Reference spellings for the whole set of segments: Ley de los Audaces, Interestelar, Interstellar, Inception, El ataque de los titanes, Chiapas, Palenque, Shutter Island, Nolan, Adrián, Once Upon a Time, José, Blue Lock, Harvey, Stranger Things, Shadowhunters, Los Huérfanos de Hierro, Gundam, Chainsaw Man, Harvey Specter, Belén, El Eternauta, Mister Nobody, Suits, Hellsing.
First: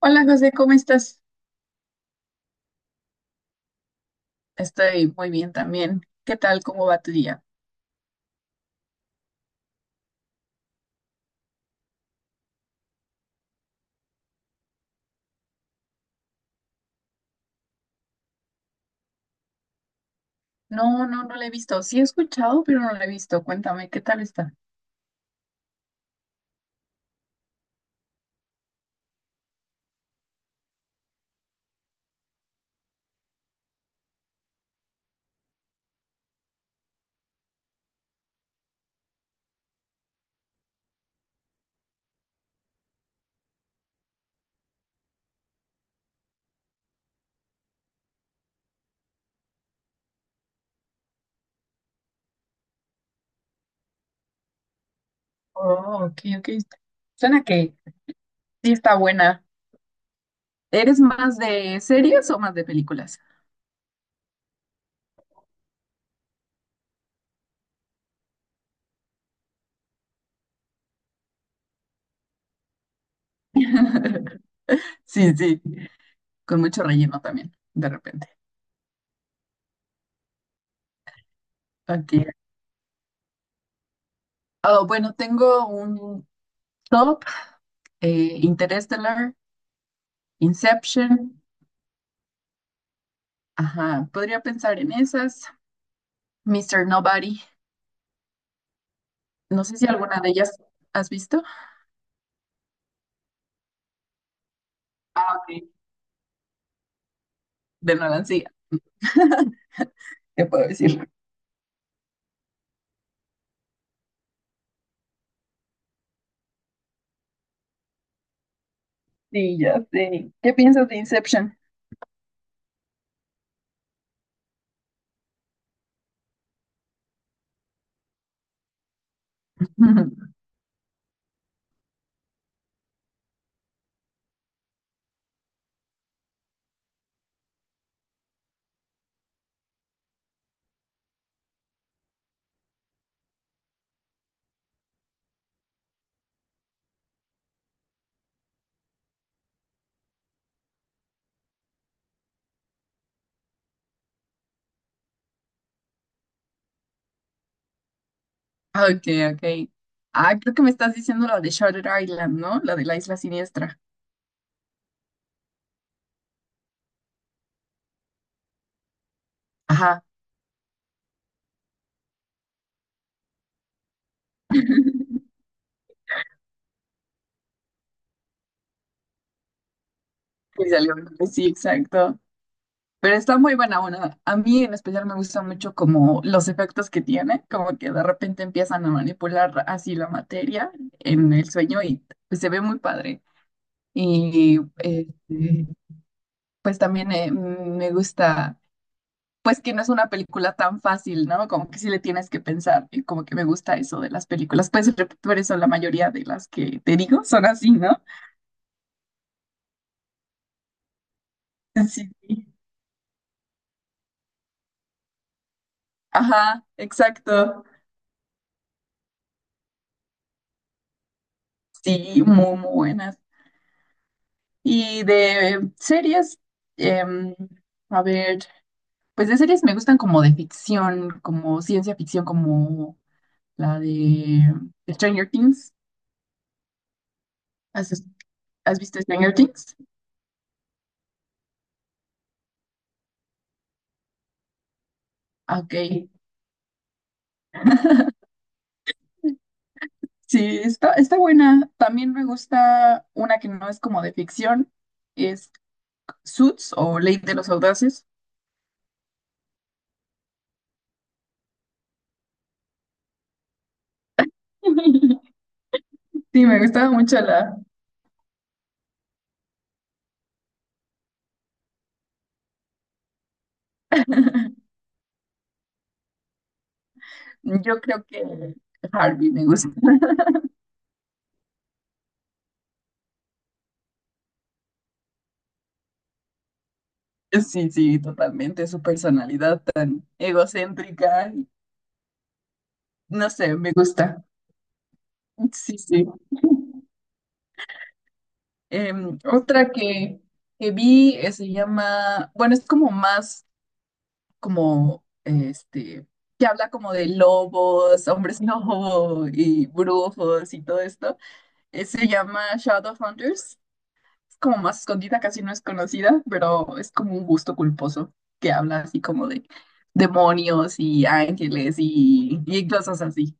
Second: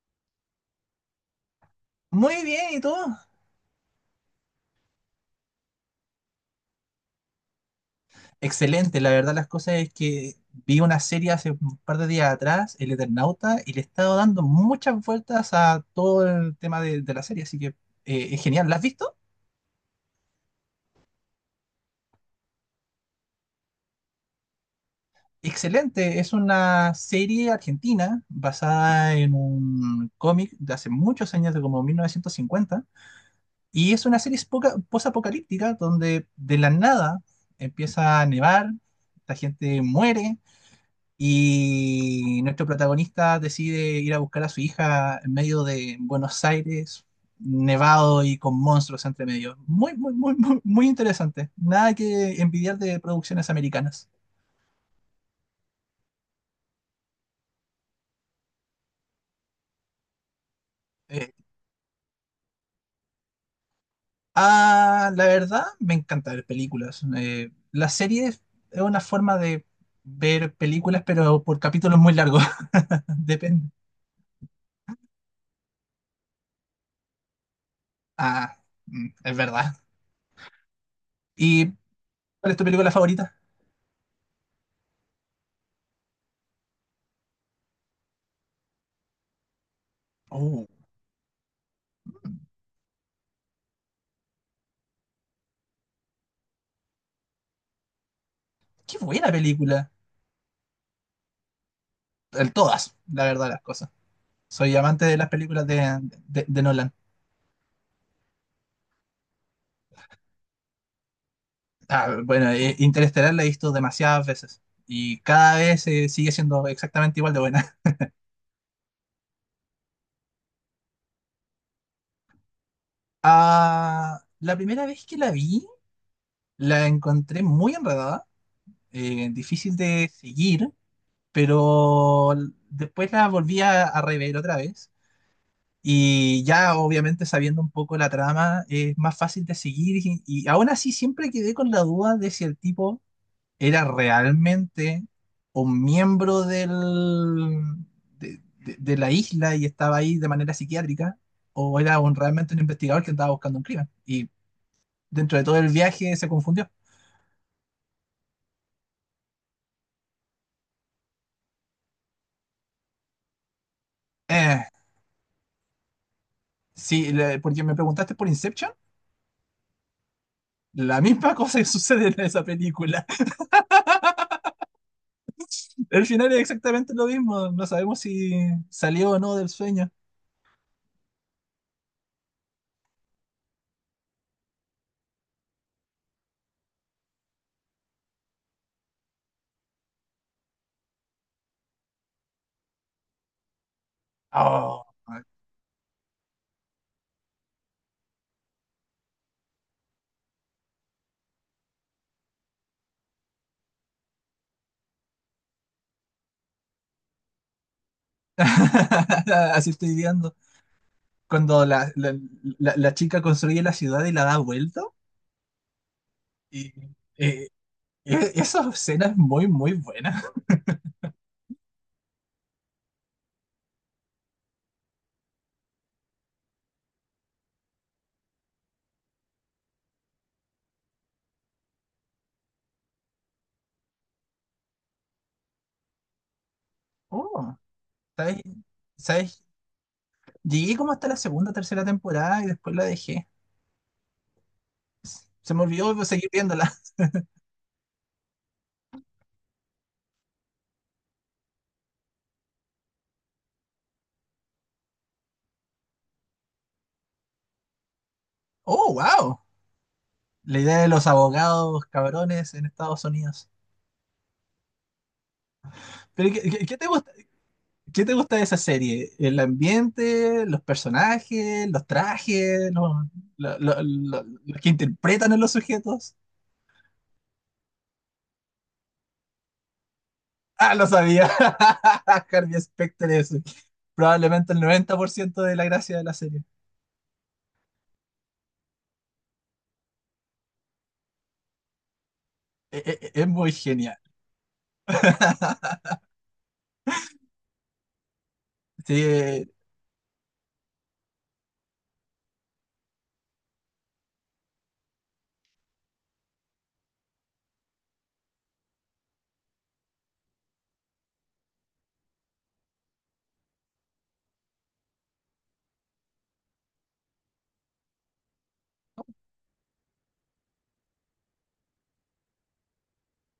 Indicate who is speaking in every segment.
Speaker 1: Hola José, ¿cómo estás?
Speaker 2: Muy bien, ¿y tú?
Speaker 1: Estoy muy bien también. ¿Qué tal? ¿Cómo va tu día?
Speaker 2: Excelente, la verdad las cosas es que vi una serie hace un par de días atrás, El Eternauta, y le he estado dando muchas vueltas a todo el tema de la serie, así que es genial. ¿La has visto?
Speaker 1: No, no, no la he visto. Sí he escuchado, pero no la he visto. Cuéntame, ¿qué tal está?
Speaker 2: Excelente, es una serie argentina basada en un cómic de hace muchos años, de como 1950, y es una serie posapocalíptica donde de la nada empieza a nevar, la gente muere. Y nuestro protagonista decide ir a buscar a su hija en medio de Buenos Aires, nevado y con monstruos entre medio. Muy, muy, muy, muy, muy interesante. Nada que envidiar de producciones americanas.
Speaker 1: Oh, ok, ok. Suena que sí está buena. ¿Eres
Speaker 2: Eh,
Speaker 1: más de series o más de películas?
Speaker 2: la verdad, me encanta ver películas. La serie es una forma de ver películas, pero por capítulos muy largos. Depende.
Speaker 1: Sí, sí, con mucho relleno también, de repente.
Speaker 2: Ah, es verdad. ¿Y
Speaker 1: Ok.
Speaker 2: cuál es tu película favorita?
Speaker 1: Oh, bueno, tengo un top, Interstellar,
Speaker 2: Oh,
Speaker 1: Inception. Ajá, podría pensar en esas. Mister Nobody.
Speaker 2: qué buena
Speaker 1: No sé si
Speaker 2: película.
Speaker 1: alguna de ellas has visto.
Speaker 2: El todas, la verdad, las cosas. Soy amante de las películas de Nolan.
Speaker 1: De Nolan, sí. ¿Qué puedo decir?
Speaker 2: Ah, bueno, Interestelar la he visto demasiadas veces, y cada vez sigue siendo exactamente igual de buena.
Speaker 1: Sí, ya sé. ¿Qué piensas de Inception?
Speaker 2: Ah, la primera vez que la vi, la encontré muy enredada, difícil de seguir, pero después la volví a rever otra vez. Y ya obviamente sabiendo un poco la trama es más fácil de seguir, y aún así siempre quedé con la duda de si el tipo era realmente un miembro de la isla y estaba ahí de manera psiquiátrica, o era realmente un investigador que andaba buscando un crimen. Y dentro de todo el viaje se confundió.
Speaker 1: Ok, ok. Ah, creo que me estás diciendo la de Shutter Island, ¿no? La de la isla siniestra.
Speaker 2: Eh, sí, porque me preguntaste por Inception.
Speaker 1: Ajá,
Speaker 2: La misma cosa que sucede en esa película. El final es exactamente lo mismo. No sabemos si salió o no del sueño.
Speaker 1: que salió. Sí, exacto. Pero está muy buena una. A mí en especial me gusta mucho como los efectos que tiene, como que de repente empiezan a manipular así la materia en el sueño y pues, se ve muy padre. Y
Speaker 2: Oh.
Speaker 1: este, pues también me gusta pues que no es una película tan fácil, ¿no? Como que sí le tienes que pensar, y como que me gusta eso de las películas. Pues por eso la mayoría de las que te digo son así, ¿no?
Speaker 2: Así estoy viendo. Cuando la,
Speaker 1: Sí.
Speaker 2: la-
Speaker 1: Sí.
Speaker 2: la- la chica construye la ciudad y la da vuelta.
Speaker 1: Ajá,
Speaker 2: Y, eh,
Speaker 1: exacto.
Speaker 2: e- esa escena es muy, muy buena.
Speaker 1: Sí, muy, muy buenas. Y de series, em, a ver, pues de series me gustan como de ficción, como ciencia ficción, como la de Stranger Things.
Speaker 2: Oh,
Speaker 1: ¿Has,
Speaker 2: ¿sabes?
Speaker 1: has visto Stranger
Speaker 2: ¿Sabes?
Speaker 1: Things?
Speaker 2: Llegué como hasta la segunda, tercera temporada y después la dejé. Se
Speaker 1: Ah,
Speaker 2: me
Speaker 1: ok.
Speaker 2: olvidó seguir viéndola.
Speaker 1: Sí, está, está buena. También me gusta una que no es como de ficción, es Suits o Ley de los Audaces.
Speaker 2: Oh, wow. La idea de los abogados cabrones en Estados Unidos. Pero ¿qué,
Speaker 1: Sí, me
Speaker 2: qué- qué te
Speaker 1: gustaba
Speaker 2: gusta,
Speaker 1: mucho la...
Speaker 2: qué te gusta de esa serie? ¿El ambiente, los personajes, los trajes, los, lo- los que interpretan a los sujetos?
Speaker 1: Yo creo que Harvey me gusta.
Speaker 2: Ah, lo sabía. Harvey Specter es probablemente el 90% de la gracia de la serie.
Speaker 1: Sí, sí, totalmente. Su personalidad tan egocéntrica.
Speaker 2: Es
Speaker 1: No sé,
Speaker 2: muy
Speaker 1: me
Speaker 2: genial.
Speaker 1: gusta. Sí, sí.
Speaker 2: Sí,
Speaker 1: Otra que vi se llama, bueno, es como más como, este, que habla como de lobos, hombres lobo y brujos y todo esto. Se llama Shadowhunters. Es como más escondida, casi no es conocida, pero es como un gusto culposo que habla así como de demonios y ángeles y cosas así.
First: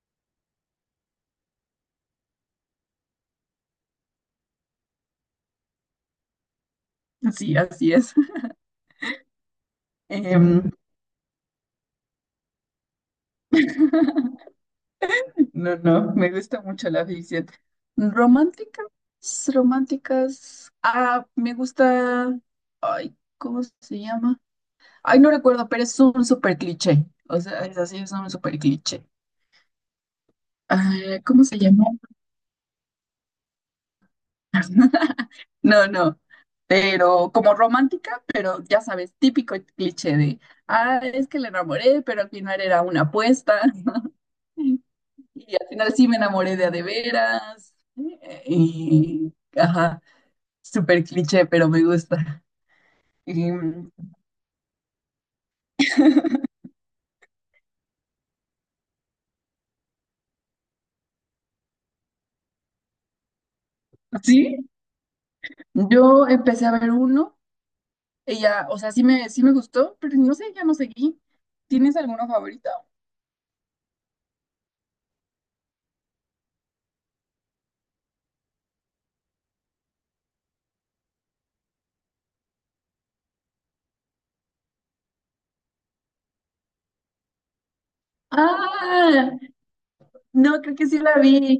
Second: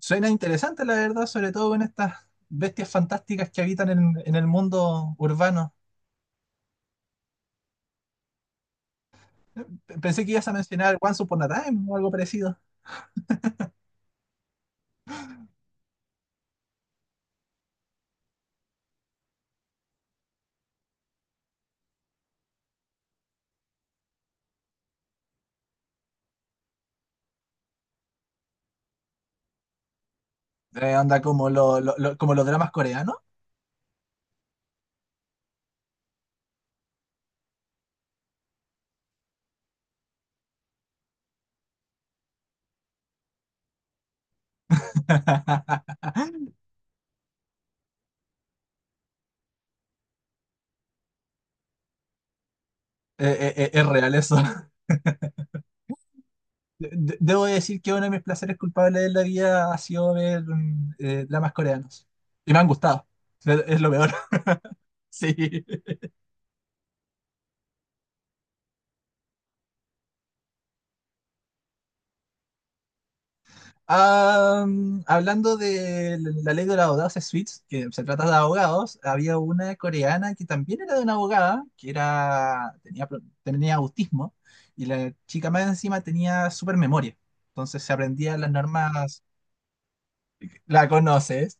Speaker 2: suena interesante, la verdad, sobre todo en estas bestias fantásticas que habitan en el mundo urbano.
Speaker 1: Sí, así es.
Speaker 2: Pensé que ibas a
Speaker 1: Em,
Speaker 2: mencionar Once Upon a Time o algo parecido.
Speaker 1: no, no, me gusta mucho la ficción. Romántica. Románticas. Ah, me gusta. Ay, ¿cómo se llama? Ay, no recuerdo, pero es un super cliché. O sea, es así, es un super cliché.
Speaker 2: Eh,
Speaker 1: Ah,
Speaker 2: anda
Speaker 1: ¿cómo
Speaker 2: como,
Speaker 1: se llama?
Speaker 2: lo- como los dramas coreanos.
Speaker 1: No, no. Pero como romántica, pero ya sabes, típico cliché de, ah, es que le enamoré, pero al final era una apuesta. Y al final sí me enamoré de a de veras. Y, ajá, súper cliché, pero me gusta.
Speaker 2: Eh,
Speaker 1: Y,
Speaker 2: es
Speaker 1: mm,
Speaker 2: real eso. Debo decir que uno de mis placeres culpables de la vida ha sido ver dramas coreanos. Y me han gustado. Es lo peor.
Speaker 1: sí,
Speaker 2: Sí.
Speaker 1: yo empecé a ver uno. Ella, o sea, sí me gustó, pero no sé, ya no seguí. ¿Tienes alguno favorito?
Speaker 2: Ah, hablando de la ley de los abogados Suits, que se trata de abogados, había una coreana que también era de una abogada, que tenía autismo, y la chica más encima tenía super memoria. Entonces se aprendía las normas.
Speaker 1: Ah, no, creo que
Speaker 2: ¿La
Speaker 1: sí la
Speaker 2: conoces?
Speaker 1: vi.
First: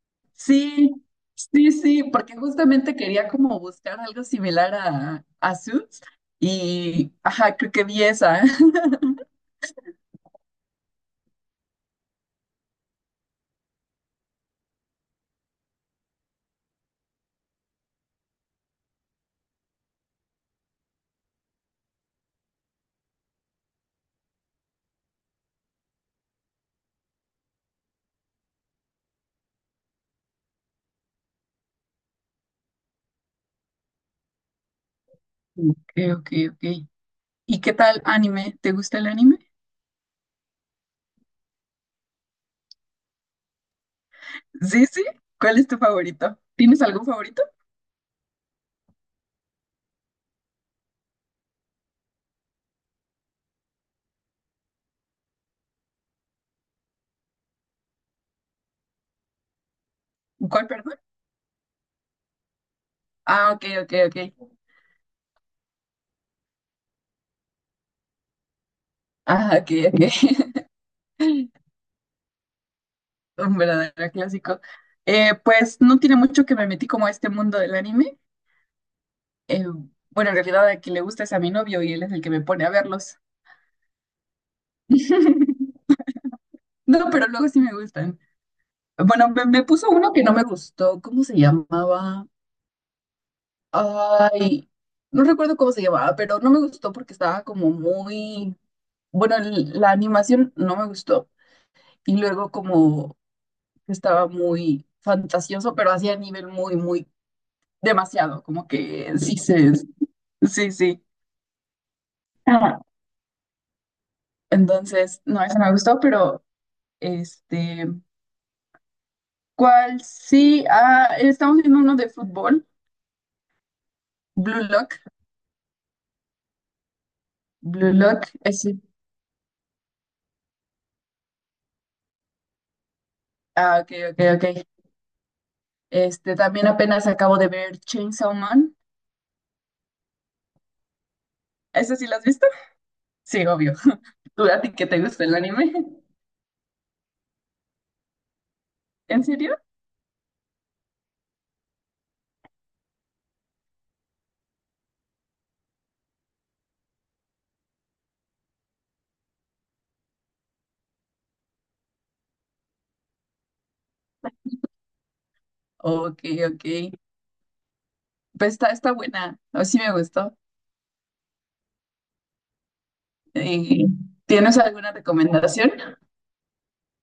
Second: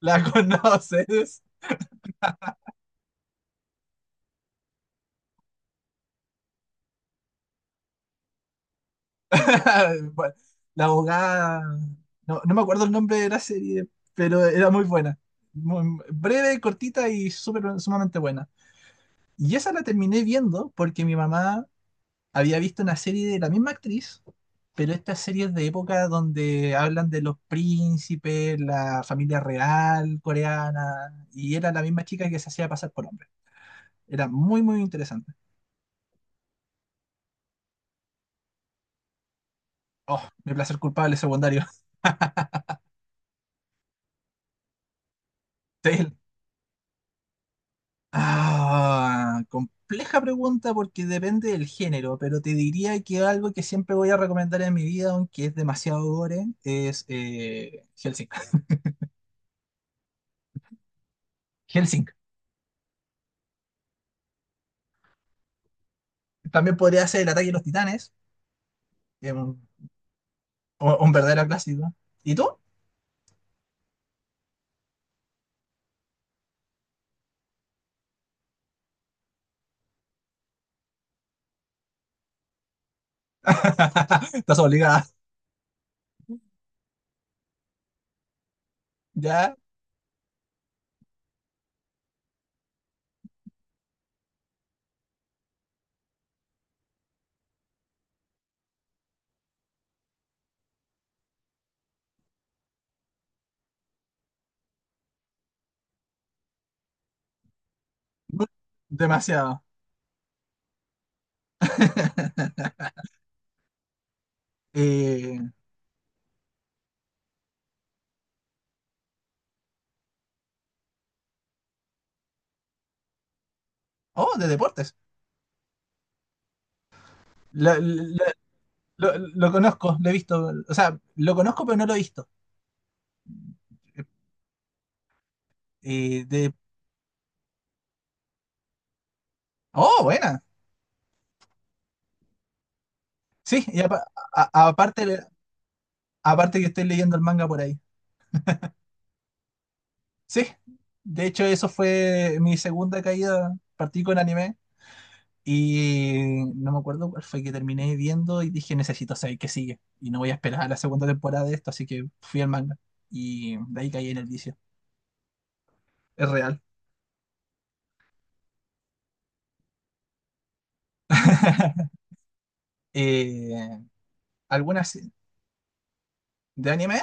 Speaker 2: ¿La
Speaker 1: Sí,
Speaker 2: conoces?
Speaker 1: sí, sí, porque justamente quería como buscar algo similar a Suits y, ajá, creo que vi esa.
Speaker 2: La abogada, no, no me acuerdo el nombre de la serie, pero era muy buena. Breve, cortita y súper, sumamente buena. Y esa la terminé viendo porque mi mamá había visto una serie de la misma actriz, pero esta serie es de época donde hablan de los príncipes, la familia real coreana, y era la misma chica que se hacía pasar por hombre. Era muy, muy interesante.
Speaker 1: Ok, ok, ok. ¿Y qué tal anime? ¿Te gusta el anime?
Speaker 2: Oh, mi placer culpable secundario.
Speaker 1: Sí, sí. ¿Cuál es tu
Speaker 2: Sí,
Speaker 1: favorito? ¿Tienes algún favorito?
Speaker 2: ah, compleja pregunta porque depende del género, pero te diría que algo que siempre voy a recomendar en mi vida, aunque es demasiado gore, es Hellsing.
Speaker 1: ¿Cuál, perdón?
Speaker 2: Hellsing.
Speaker 1: Ah, ok, ok, ok.
Speaker 2: También podría ser El ataque de los titanes, que es
Speaker 1: Ah,
Speaker 2: un,
Speaker 1: ok, ok.
Speaker 2: un- un verdadero clásico. ¿Y tú?
Speaker 1: Un verdadero clásico. Pues no tiene mucho que me metí como a este mundo del anime. Eh, bueno, en realidad a quien le gusta es a mi novio y él es el que me pone a verlos.
Speaker 2: Estás obligada.
Speaker 1: No, pero luego sí me gustan. Bueno, me,
Speaker 2: ¿Ya?
Speaker 1: me puso uno que no me gustó. ¿Cómo se llamaba? Ay, no recuerdo cómo se llamaba, pero no me gustó porque estaba como muy... Bueno, la animación no me gustó. Y luego como que estaba muy fantasioso, pero hacía nivel muy, muy demasiado. Como que sí
Speaker 2: Demasiado.
Speaker 1: se... Sí, sí. Ah. Entonces,
Speaker 2: Eh,
Speaker 1: no, eso me gustó, pero este... ¿Cuál? Sí, ah, estamos viendo uno de fútbol,
Speaker 2: oh, de
Speaker 1: Blue
Speaker 2: deportes.
Speaker 1: Lock,
Speaker 2: Lo,
Speaker 1: Blue
Speaker 2: lo-
Speaker 1: Lock, ese,
Speaker 2: lo conozco, lo he visto. O sea, lo conozco, pero no lo he visto.
Speaker 1: ah, ok, ok, ok.
Speaker 2: Eh,
Speaker 1: Este,
Speaker 2: de,
Speaker 1: también apenas acabo de ver Chainsaw Man,
Speaker 2: oh, buena.
Speaker 1: ¿ese sí lo has visto? Sí,
Speaker 2: Sí,
Speaker 1: obvio.
Speaker 2: y
Speaker 1: ¿Tú
Speaker 2: a-
Speaker 1: a
Speaker 2: a-
Speaker 1: ti que te
Speaker 2: aparte,
Speaker 1: gusta el anime?
Speaker 2: aparte que estoy leyendo el manga por ahí.
Speaker 1: ¿En serio?
Speaker 2: Sí, de hecho eso fue mi segunda caída, partí con anime y no me acuerdo cuál fue que terminé viendo y dije necesito saber qué sigue y no voy a esperar a la segunda temporada de esto, así que fui al manga y de ahí caí en el vicio.
Speaker 1: Ok,
Speaker 2: Es real.
Speaker 1: ok, pues está, está buena, o sí me gustó.
Speaker 2: Eh,
Speaker 1: Eh, ¿Tienes alguna
Speaker 2: ¿Algunas
Speaker 1: recomendación?
Speaker 2: de anime?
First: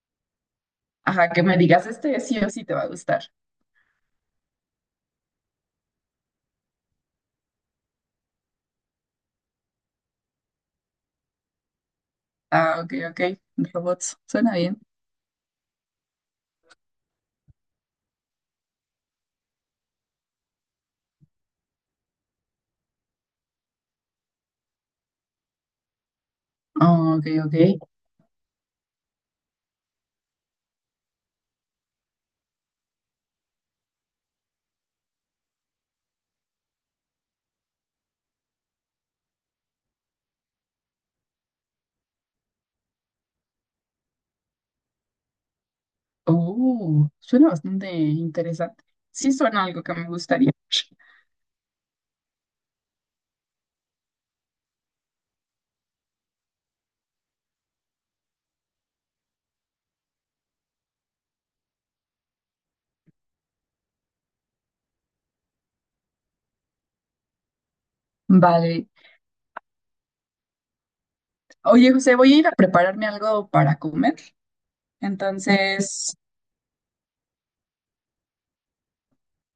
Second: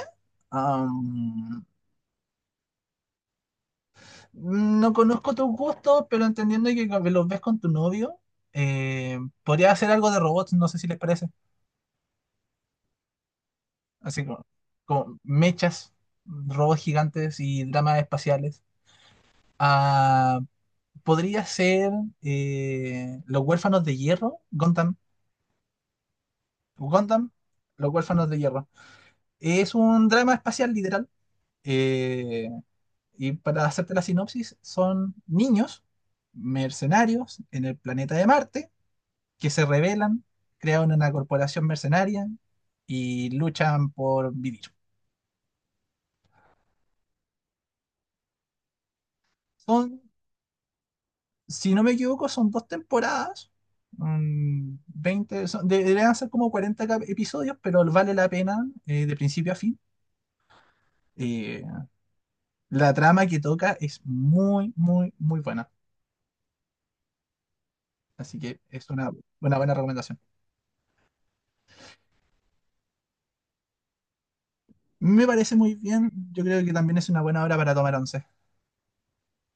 Speaker 1: Ajá, que me
Speaker 2: Um,
Speaker 1: digas, este sí o sí te va a gustar.
Speaker 2: No conozco tus gustos, pero entendiendo que los ves con tu novio, podría hacer algo de robots, no sé si les parece.
Speaker 1: Ah, ok, ok, robots,
Speaker 2: Así como,
Speaker 1: suena bien.
Speaker 2: como mechas, robots gigantes y dramas espaciales. Ah, podría ser Los Huérfanos de Hierro, Gundam,
Speaker 1: Ah, ok,
Speaker 2: Gundam,
Speaker 1: ok.
Speaker 2: Los Huérfanos de Hierro. Es un drama espacial literal. eh, y para hacerte la sinopsis, son niños mercenarios en el planeta de Marte que se rebelan, crean una corporación mercenaria y luchan por vivir.
Speaker 1: Oh, suena bastante interesante. Sí, suena algo que
Speaker 2: Son,
Speaker 1: me gustaría.
Speaker 2: si no me equivoco, son dos temporadas, 20, deberían ser como 40 episodios, pero vale la pena de principio a fin. Eh, la trama que toca es muy, muy, muy buena. Así que
Speaker 1: Vale.
Speaker 2: es una buena recomendación.
Speaker 1: Oye, José, voy a ir a prepararme algo para comer.
Speaker 2: Me parece muy bien.
Speaker 1: Entonces,
Speaker 2: Yo creo que también es una buena hora para tomar once.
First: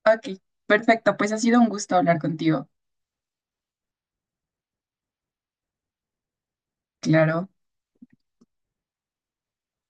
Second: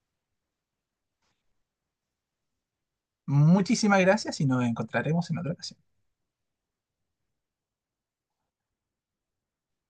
Speaker 1: ok, perfecto. Pues ha sido un gusto hablar contigo.
Speaker 2: Muchísimas gracias y nos encontraremos en otra ocasión.
Speaker 1: Claro.